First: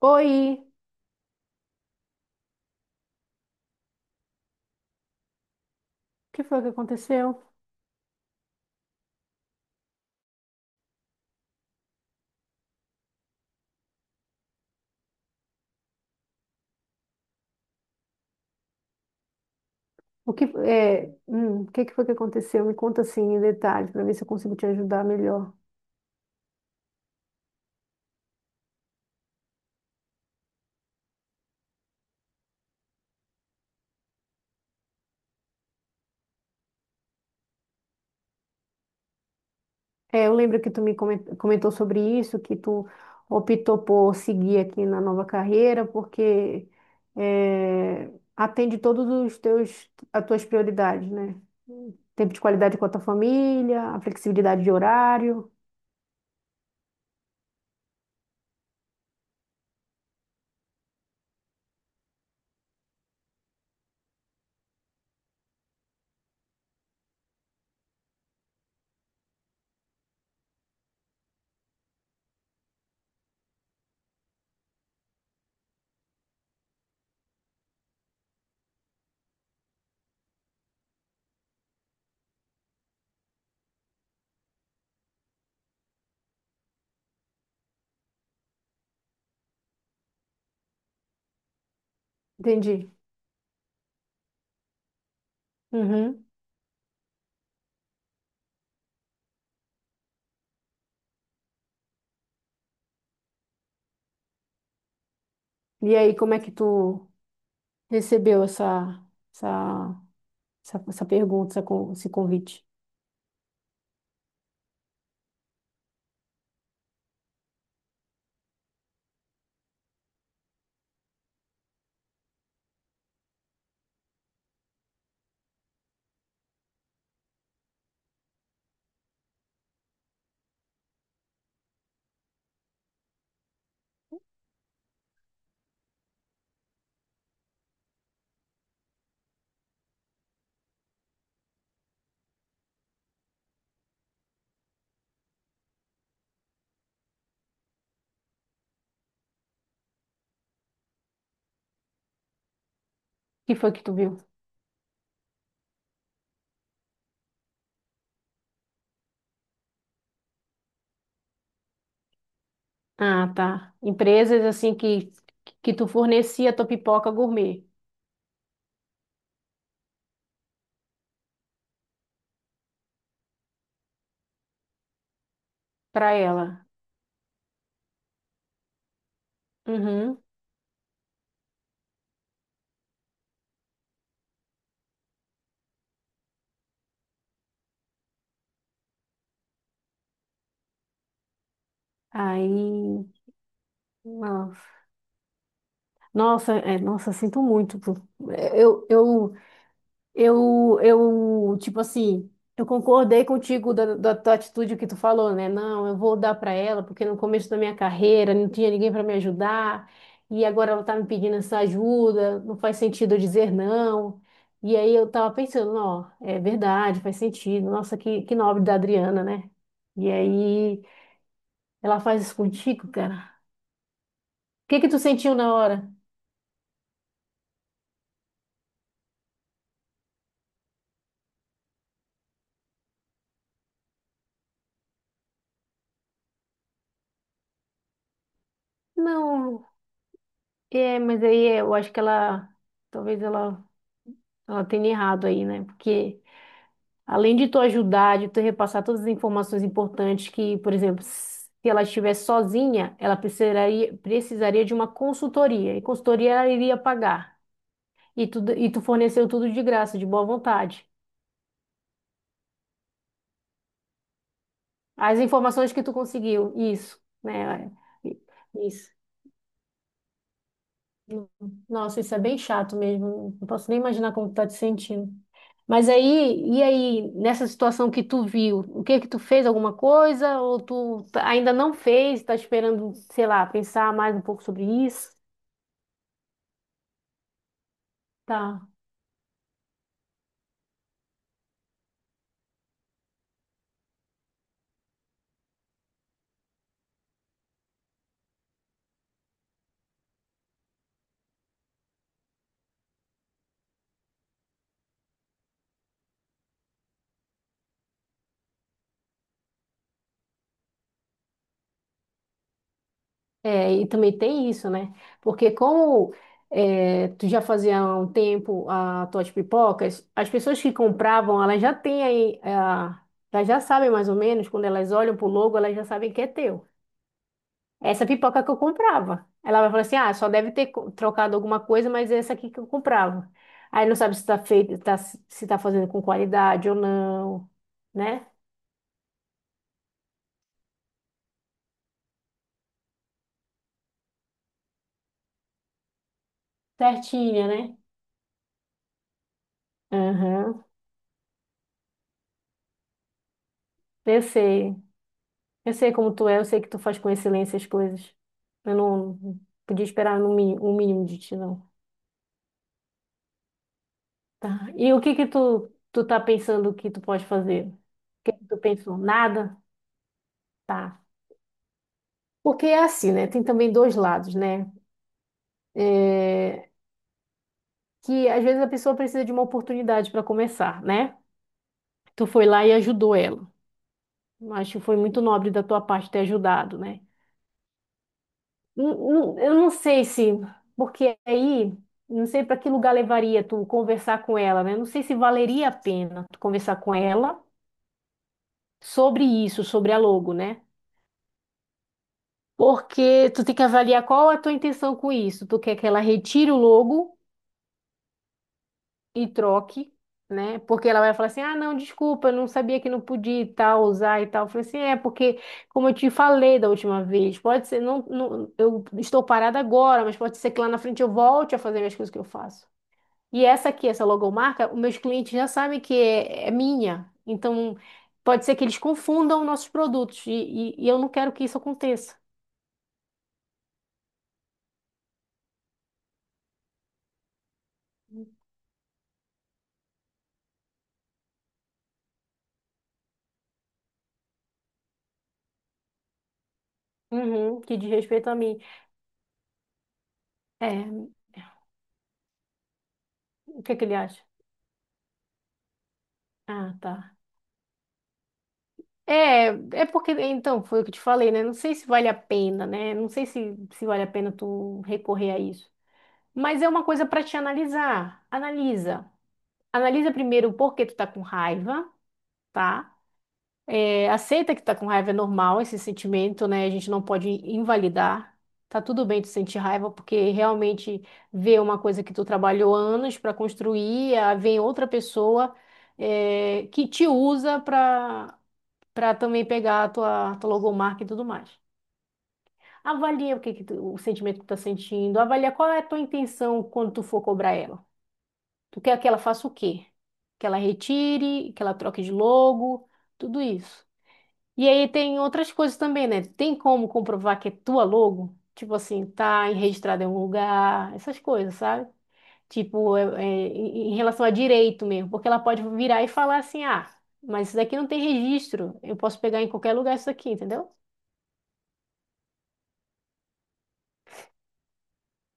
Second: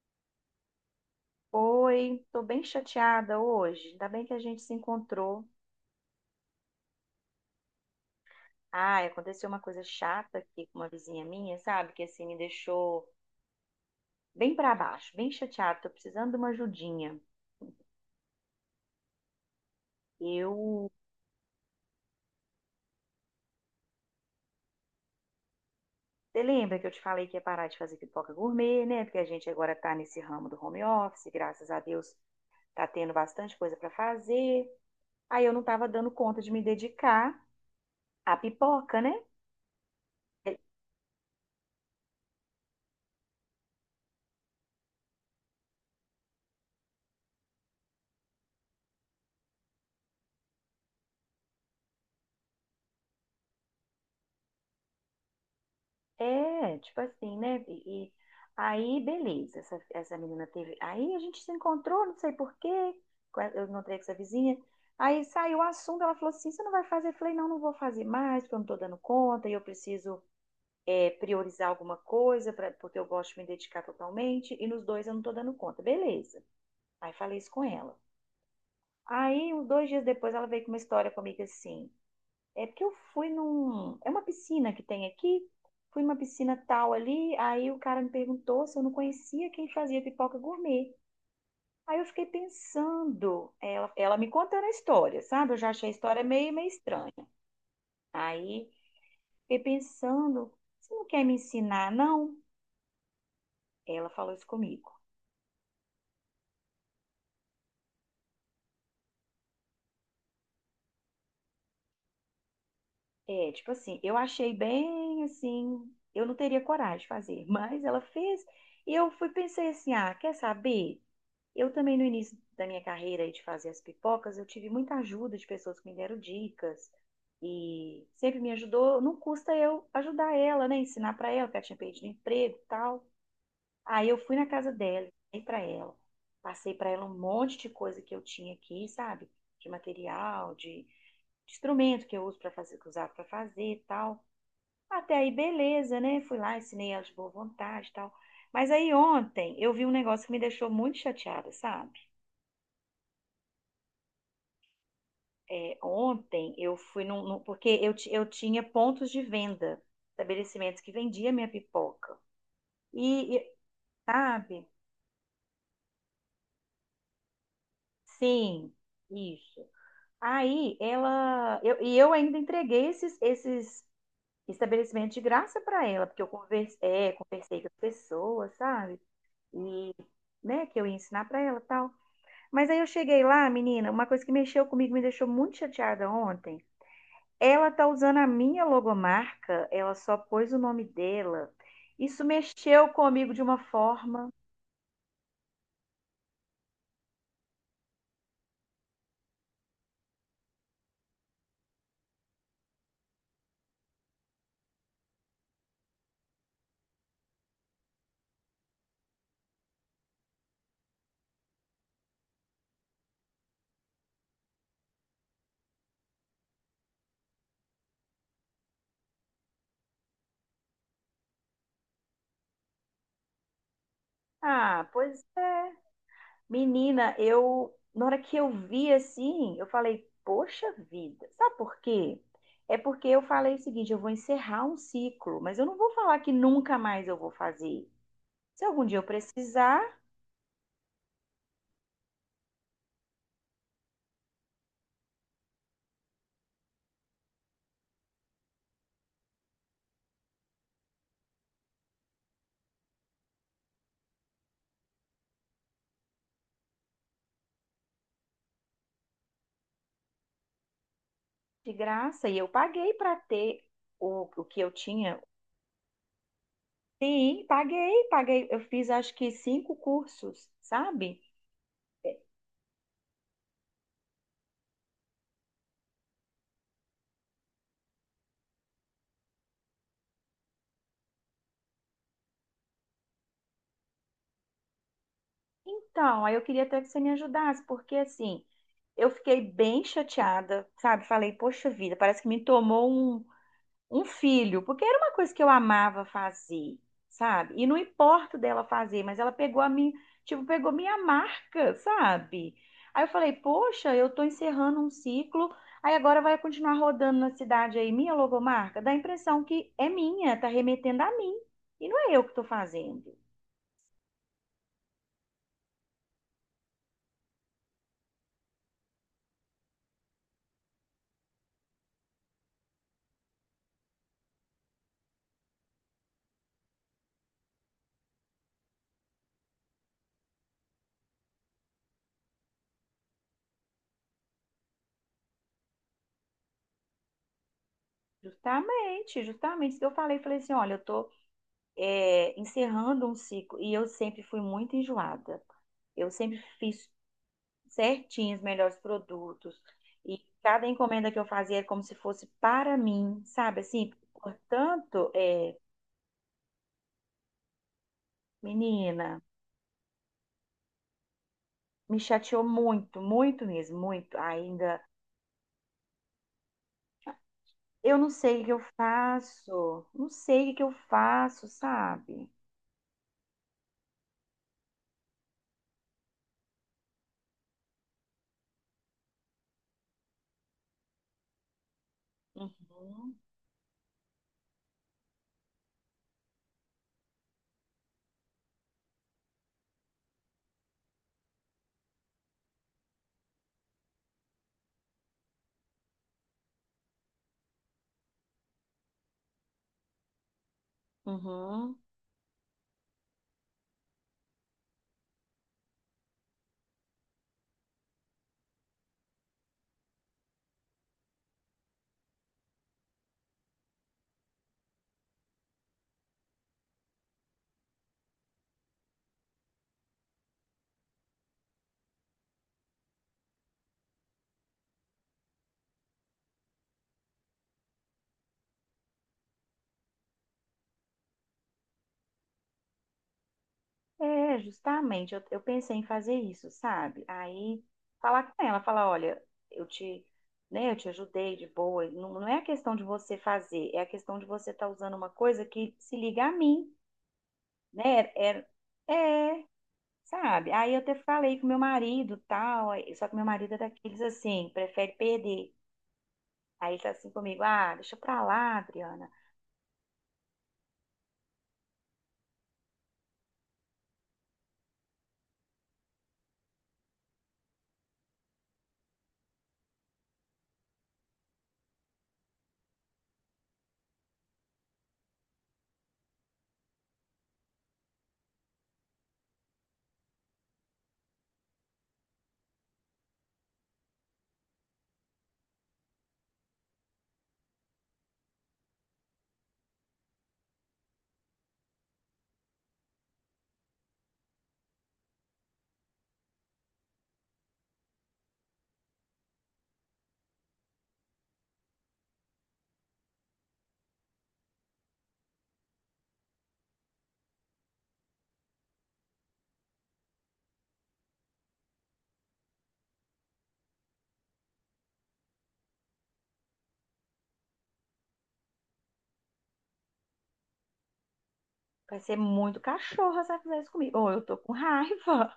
Oi, o Oi, tô bem chateada hoje. Ainda bem que a gente se encontrou. que foi que aconteceu? Ai, aconteceu uma coisa chata aqui com uma vizinha minha, sabe? Que assim me deixou bem pra baixo, bem chateada. Tô precisando de uma ajudinha. O que, Eu, o que que foi que aconteceu? Me conta assim em detalhes para ver se eu consigo te ajudar melhor. você lembra que eu te falei que ia parar de fazer pipoca gourmet, né? Porque a gente agora tá nesse ramo do home office, graças a Deus tá tendo bastante coisa pra fazer. Aí eu não tava dando conta de me dedicar à pipoca, né? É, eu lembro que tu me comentou sobre isso, que tu optou por seguir aqui na nova carreira, porque é, atende todos os teus, as tuas prioridades, né? Tempo de qualidade com a tua família, a flexibilidade de horário. É, tipo assim, né? E aí, beleza, essa menina teve. Aí a gente se encontrou, não sei por quê, eu encontrei com essa vizinha. Aí saiu o assunto, ela falou assim: você não vai fazer? Eu falei: não, não vou fazer mais, porque eu não tô dando conta e eu preciso é, priorizar alguma coisa, pra, porque eu gosto de me dedicar totalmente e nos dois eu não tô dando conta. Beleza. Aí falei isso com ela. Aí, uns dois dias depois, ela veio com uma história comigo assim. É porque eu fui num. É uma piscina que tem aqui. Fui numa piscina tal ali. Aí o cara me perguntou se eu não conhecia quem fazia pipoca gourmet. Aí eu fiquei Entendi. pensando, ela me contando a história, sabe? Eu já achei a história Uhum. meio, meio estranha. Aí fiquei pensando, você não quer me ensinar, não? Ela falou isso comigo. E aí, como é que tu recebeu essa essa pergunta, essa esse convite. É, tipo assim, eu achei bem assim, eu não teria coragem de fazer, mas ela fez. E eu fui pensei assim, ah, quer saber? Eu também, no início da minha carreira aí de fazer as pipocas, eu tive muita ajuda de pessoas que me deram dicas e sempre me ajudou. Não custa eu ajudar ela, né? Ensinar pra ela, porque ela tinha perdido emprego e tal. Aí eu fui na casa dela, ensinei pra ela. Passei pra ela um monte de coisa que eu tinha aqui, sabe? De material, de instrumento que eu uso para fazer, que eu usava pra fazer e tal. Até aí, beleza, né? Fui lá, ensinei ela de boa vontade e tal. Mas aí ontem eu vi um negócio que me deixou muito chateada, sabe? O que foi que tu viu? É, ontem eu fui num, num- porque eu tinha pontos de venda, estabelecimentos que vendiam minha pipoca. Ah, E, e, tá. Empresas sabe? assim que tu fornecia tua pipoca gourmet Sim, isso. Aí ela, eu, e eu ainda entreguei esses, estabelecimentos de graça para ela, pra porque eu ela. conversei, é, conversei com as pessoas, sabe? E, Uhum. né, que eu ia ensinar para ela e tal. Mas aí eu cheguei lá, menina, uma coisa que mexeu comigo, me deixou muito chateada ontem. Ela tá usando a minha logomarca, ela só pôs o nome dela. Isso mexeu Aí, comigo de uma forma. nossa, nossa, sinto muito. Pô. Eu, eu tipo assim, eu concordei contigo da, da tua atitude que tu falou, né? Não, eu vou dar pra ela, porque no começo da minha carreira não tinha ninguém pra me ajudar, e agora ela tá me pedindo essa ajuda, não faz sentido eu dizer não. E aí eu tava pensando, ó, é verdade, faz sentido. Nossa, que nobre da Adriana, né? E aí ela faz isso contigo, cara. O que Ah, que tu pois sentiu na é. hora? Menina, eu na hora que eu vi assim, eu falei, poxa vida. Sabe por quê? É porque eu falei o seguinte, eu vou encerrar um ciclo, mas eu não vou falar que nunca mais eu vou fazer. Se algum dia eu Não, precisar, é, mas aí eu acho que ela, talvez ela, ela tenha errado aí, né? Porque além de tu ajudar, de tu repassar todas as informações importantes que, por exemplo, se ela estivesse sozinha, ela precisaria, precisaria de uma consultoria, e consultoria ela iria pagar. E tu, e tu forneceu tudo de graça, de boa vontade. de graça, e eu paguei para ter o que eu As tinha. informações que tu conseguiu, isso, Sim, né? paguei, É, paguei. Eu fiz isso. acho que cinco cursos, sabe? Nossa, isso é bem chato mesmo. Não posso nem imaginar como tu tá te sentindo. Mas aí, e aí, nessa situação que tu viu, o que que tu fez? Alguma coisa? Ou tu ainda não fez, tá esperando, sei lá, pensar mais um pouco sobre isso? Então, aí eu queria até que você me ajudasse, porque assim, Tá. eu fiquei bem chateada, sabe? Falei, poxa vida, parece que me tomou um, um filho, porque era uma coisa que eu amava fazer, sabe? E não importa dela fazer, mas ela pegou a minha, tipo, pegou minha marca, sabe? Aí eu falei, poxa, eu tô encerrando um ciclo, aí agora vai continuar rodando na cidade aí, minha logomarca, dá a impressão que é minha, tá remetendo a mim, e não é eu que tô fazendo. É, e também tem isso, né? Porque como tu já fazia há um tempo as tuas pipocas, as pessoas que compravam, elas já têm aí, ah, elas já sabem mais ou menos, quando elas olham pro logo, elas já sabem que é teu. Essa pipoca que eu comprava. Ela vai falar assim: ah, só deve ter trocado alguma coisa, mas é essa aqui que eu comprava. Aí não sabe se tá feito, se tá fazendo com qualidade ou não, né? Justamente, justamente isso que eu falei. Falei assim: olha, eu estou encerrando um ciclo e eu sempre fui muito enjoada. Eu sempre fiz Certinha, né? certinho os melhores produtos e Aham. cada encomenda que eu fazia era como se fosse para mim, sabe? Assim, Eu sei. portanto, é, Eu sei como tu é, eu sei que tu faz com excelência as coisas. Eu menina, não podia esperar no mínimo, um mínimo de ti, não. me chateou muito, muito mesmo, muito. Tá. Ainda E o que que tu, tu tá pensando que tu pode fazer? O eu não que sei o que que tu eu pensou? Nada? faço, não sei o que eu Tá. faço, sabe? Porque é assim, né? Tem também dois lados, né? É, que às vezes a pessoa precisa de uma oportunidade para começar, né? Tu foi lá e ajudou Uhum, ela. Acho que foi muito nobre da tua parte ter ajudado, né? Eu não sei se, porque aí, não sei para que lugar levaria tu conversar com ela, né? Não sei se valeria a pena tu conversar com ela sobre isso, sobre a logo, né? uhum. Porque tu tem que avaliar qual é a tua intenção com isso. Tu quer que ela retire o logo e troque, né? Porque ela vai falar assim: ah, não, desculpa, eu não sabia que não podia e tal, usar e tal. Eu falei assim: é, porque, como eu te falei da última vez, pode ser, não, não, eu estou parada agora, mas pode ser que lá na frente eu volte a fazer as coisas que eu faço. E essa aqui, essa logomarca, os meus clientes já sabem que é minha. Então, pode ser que eles confundam nossos produtos e eu não quero que isso aconteça. É, justamente, eu pensei em fazer isso, sabe? Aí falar com ela, falar, olha, eu te, né, eu te ajudei de boa. Não, não é a questão de você fazer, é a questão de você estar usando uma coisa que se liga a mim, Uhum, que diz né? respeito a É, mim. é, sabe? Aí eu até É, falei com meu marido, tal, aí- Só que meu marido é o que é que ele daqueles acha? assim, prefere perder. Aí Ah, ele tá assim tá. comigo, ah, deixa pra lá, Adriana. É, é porque, então, foi o que eu te falei, né? Não sei se vale a pena, né? Não sei se, se vale a pena tu recorrer a isso. Mas é uma coisa para te analisar. Analisa. Analisa primeiro o porquê tu tá com raiva, tá? É, aceita que tá com raiva, é normal esse sentimento, né? A gente não pode invalidar. Tá tudo bem tu sentir raiva, porque realmente ver uma coisa que tu trabalhou anos para construir, ah, vem outra pessoa, é, que te usa para também pegar a tua, tua logomarca e tudo mais. Avalia o que, o sentimento que tu tá sentindo, avalia qual é a tua intenção quando tu for cobrar ela. Tu quer que ela faça o quê? Que ela retire, que ela troque de logo, tudo isso. E aí tem outras coisas também, né? Tem como comprovar que é tua logo? Tipo assim, tá registrada em um lugar, essas coisas, sabe? Tipo, em relação a direito mesmo, porque ela pode virar e falar assim, ah, mas isso daqui não tem registro, eu posso pegar em qualquer lugar isso aqui, entendeu? Vai ser muito cachorro se ela fizer isso comigo. Ou eu tô com raiva.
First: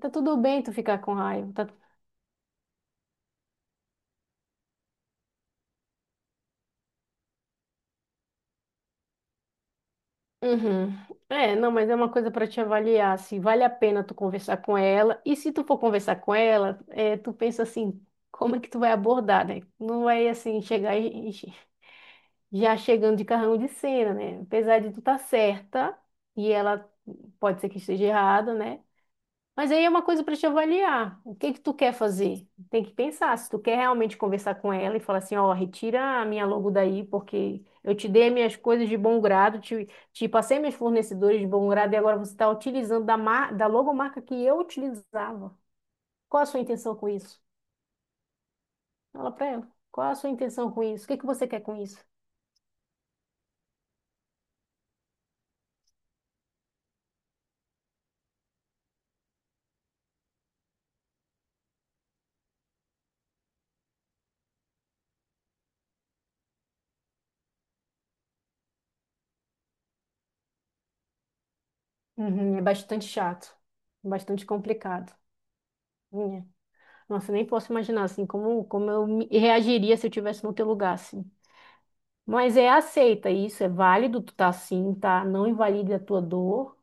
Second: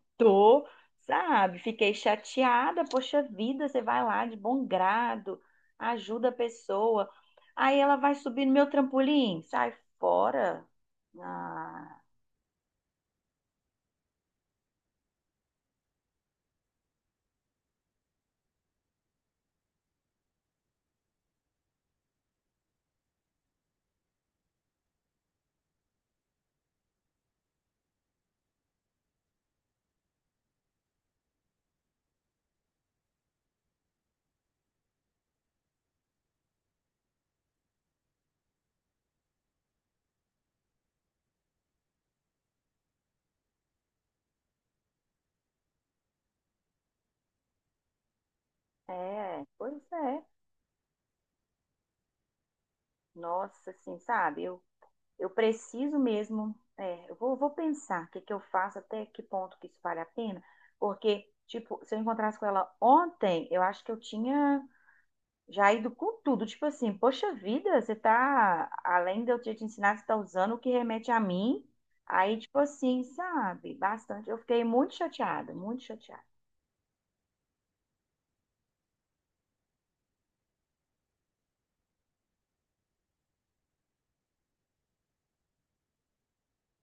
Tá tudo bem Tô, tu ficar com raiva. sabe? Tá... Fiquei chateada, poxa vida, você vai lá de bom grado, ajuda a pessoa. Aí ela vai subir no meu trampolim, sai fora. Uhum. É, não, mas é Ah, uma coisa para te avaliar, se vale a pena tu conversar com ela. E se tu for conversar com ela, é, tu pensa assim, como é que tu vai abordar, né? Não vai assim chegar já chegando de carrão de cena, né? Apesar de tu tá certa e ela pode ser que esteja errada, né? Mas aí é uma coisa para te avaliar. O que que tu quer fazer? Tem que pensar se tu quer realmente conversar com ela e falar assim, ó, retira a minha logo daí, porque eu te dei minhas coisas de bom grado, te passei meus fornecedores de bom grado e agora você está utilizando da, mar, da logomarca que eu utilizava. Qual a sua intenção com isso? Fala é, para ela. pois Qual a é. sua intenção com isso? O que que você quer com isso? Nossa, assim, sabe? Eu preciso mesmo, é, eu vou pensar o que que eu faço, até que ponto que isso vale a pena, porque, tipo, se eu encontrasse com ela ontem, eu acho que eu tinha. Já ido com tudo, tipo assim, poxa vida, você tá, além de eu ter te ensinado, você tá usando o que remete a mim. Aí, tipo Uhum, é assim, bastante chato, sabe, bastante. Eu bastante fiquei muito complicado. chateada, muito chateada. Minha. Nossa, eu nem posso imaginar assim como, como eu reagiria se eu tivesse no teu lugar, assim. Mas é aceita isso, é válido, tu tá assim, tá? Não invalide a tua dor.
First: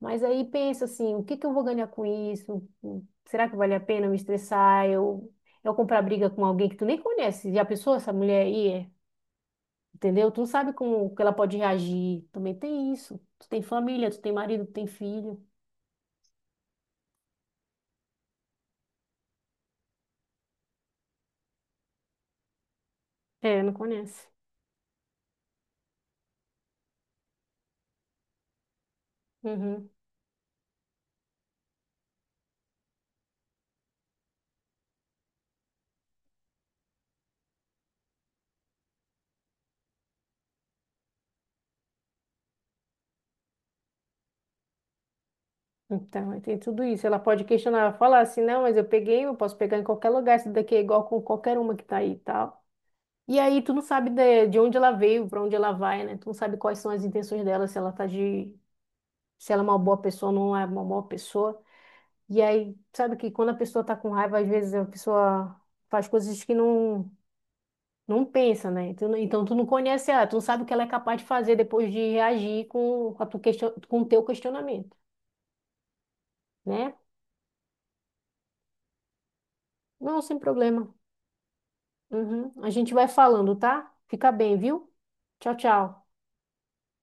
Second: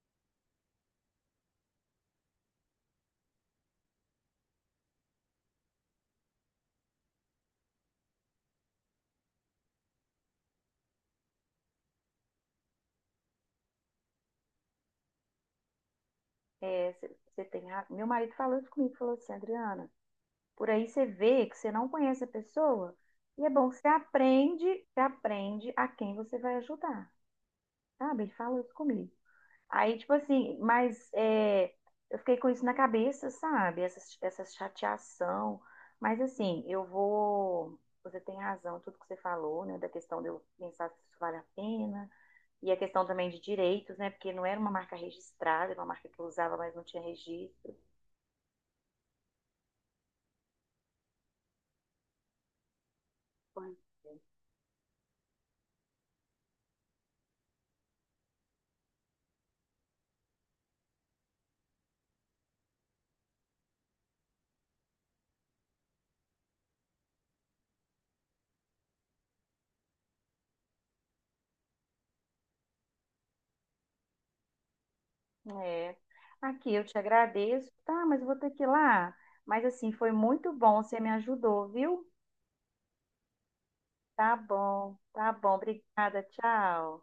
Mas aí pensa assim, o que que eu vou ganhar com isso? Será que vale a pena eu me estressar? Eu comprar briga com alguém que tu nem conhece. Já pensou essa mulher aí? Entendeu? Tu não sabe como que ela pode reagir. Também tem isso. Tu tem família, tu tem marido, tu tem filho. É, Meu marido falou isso comigo, falou assim, Adriana, por aí você vê que você não conhece a pessoa, e é É, bom, não conhece. Você aprende a quem você vai ajudar, sabe? Ele falou isso comigo. Uhum. Aí, tipo assim, mas é, eu fiquei com isso na cabeça, sabe? Essa chateação. Mas assim, eu vou. Você tem razão, tudo que você falou, né? Da questão de eu pensar se isso vale a pena. E a questão também de direitos, né? Porque não era uma marca registrada, era uma marca que eu Então, aí usava, tem mas tudo não tinha isso. Ela pode registro. questionar, falar assim, não, mas eu peguei, eu posso pegar em qualquer lugar, isso daqui é igual com qualquer uma que tá aí e tal. E aí Foi. tu não sabe de onde ela veio, para onde ela vai, né? Tu não sabe quais são as intenções dela, se ela tá de, se ela é uma boa pessoa ou não é uma boa pessoa. E aí, sabe que quando a pessoa tá com raiva, às vezes a pessoa faz coisas que não pensa, né? Tu não- Então, tu não conhece ela, tu não sabe o que ela é capaz de fazer depois de reagir com a tua question, com o teu questionamento, É. Aqui, eu te né? agradeço. Tá, mas eu vou ter que ir lá. Mas assim, foi Não, sem muito bom, problema. você me ajudou, viu? Uhum. A gente vai falando, tá? Fica Tá bem, viu? bom, tá bom. Tchau, tchau. Obrigada, tchau.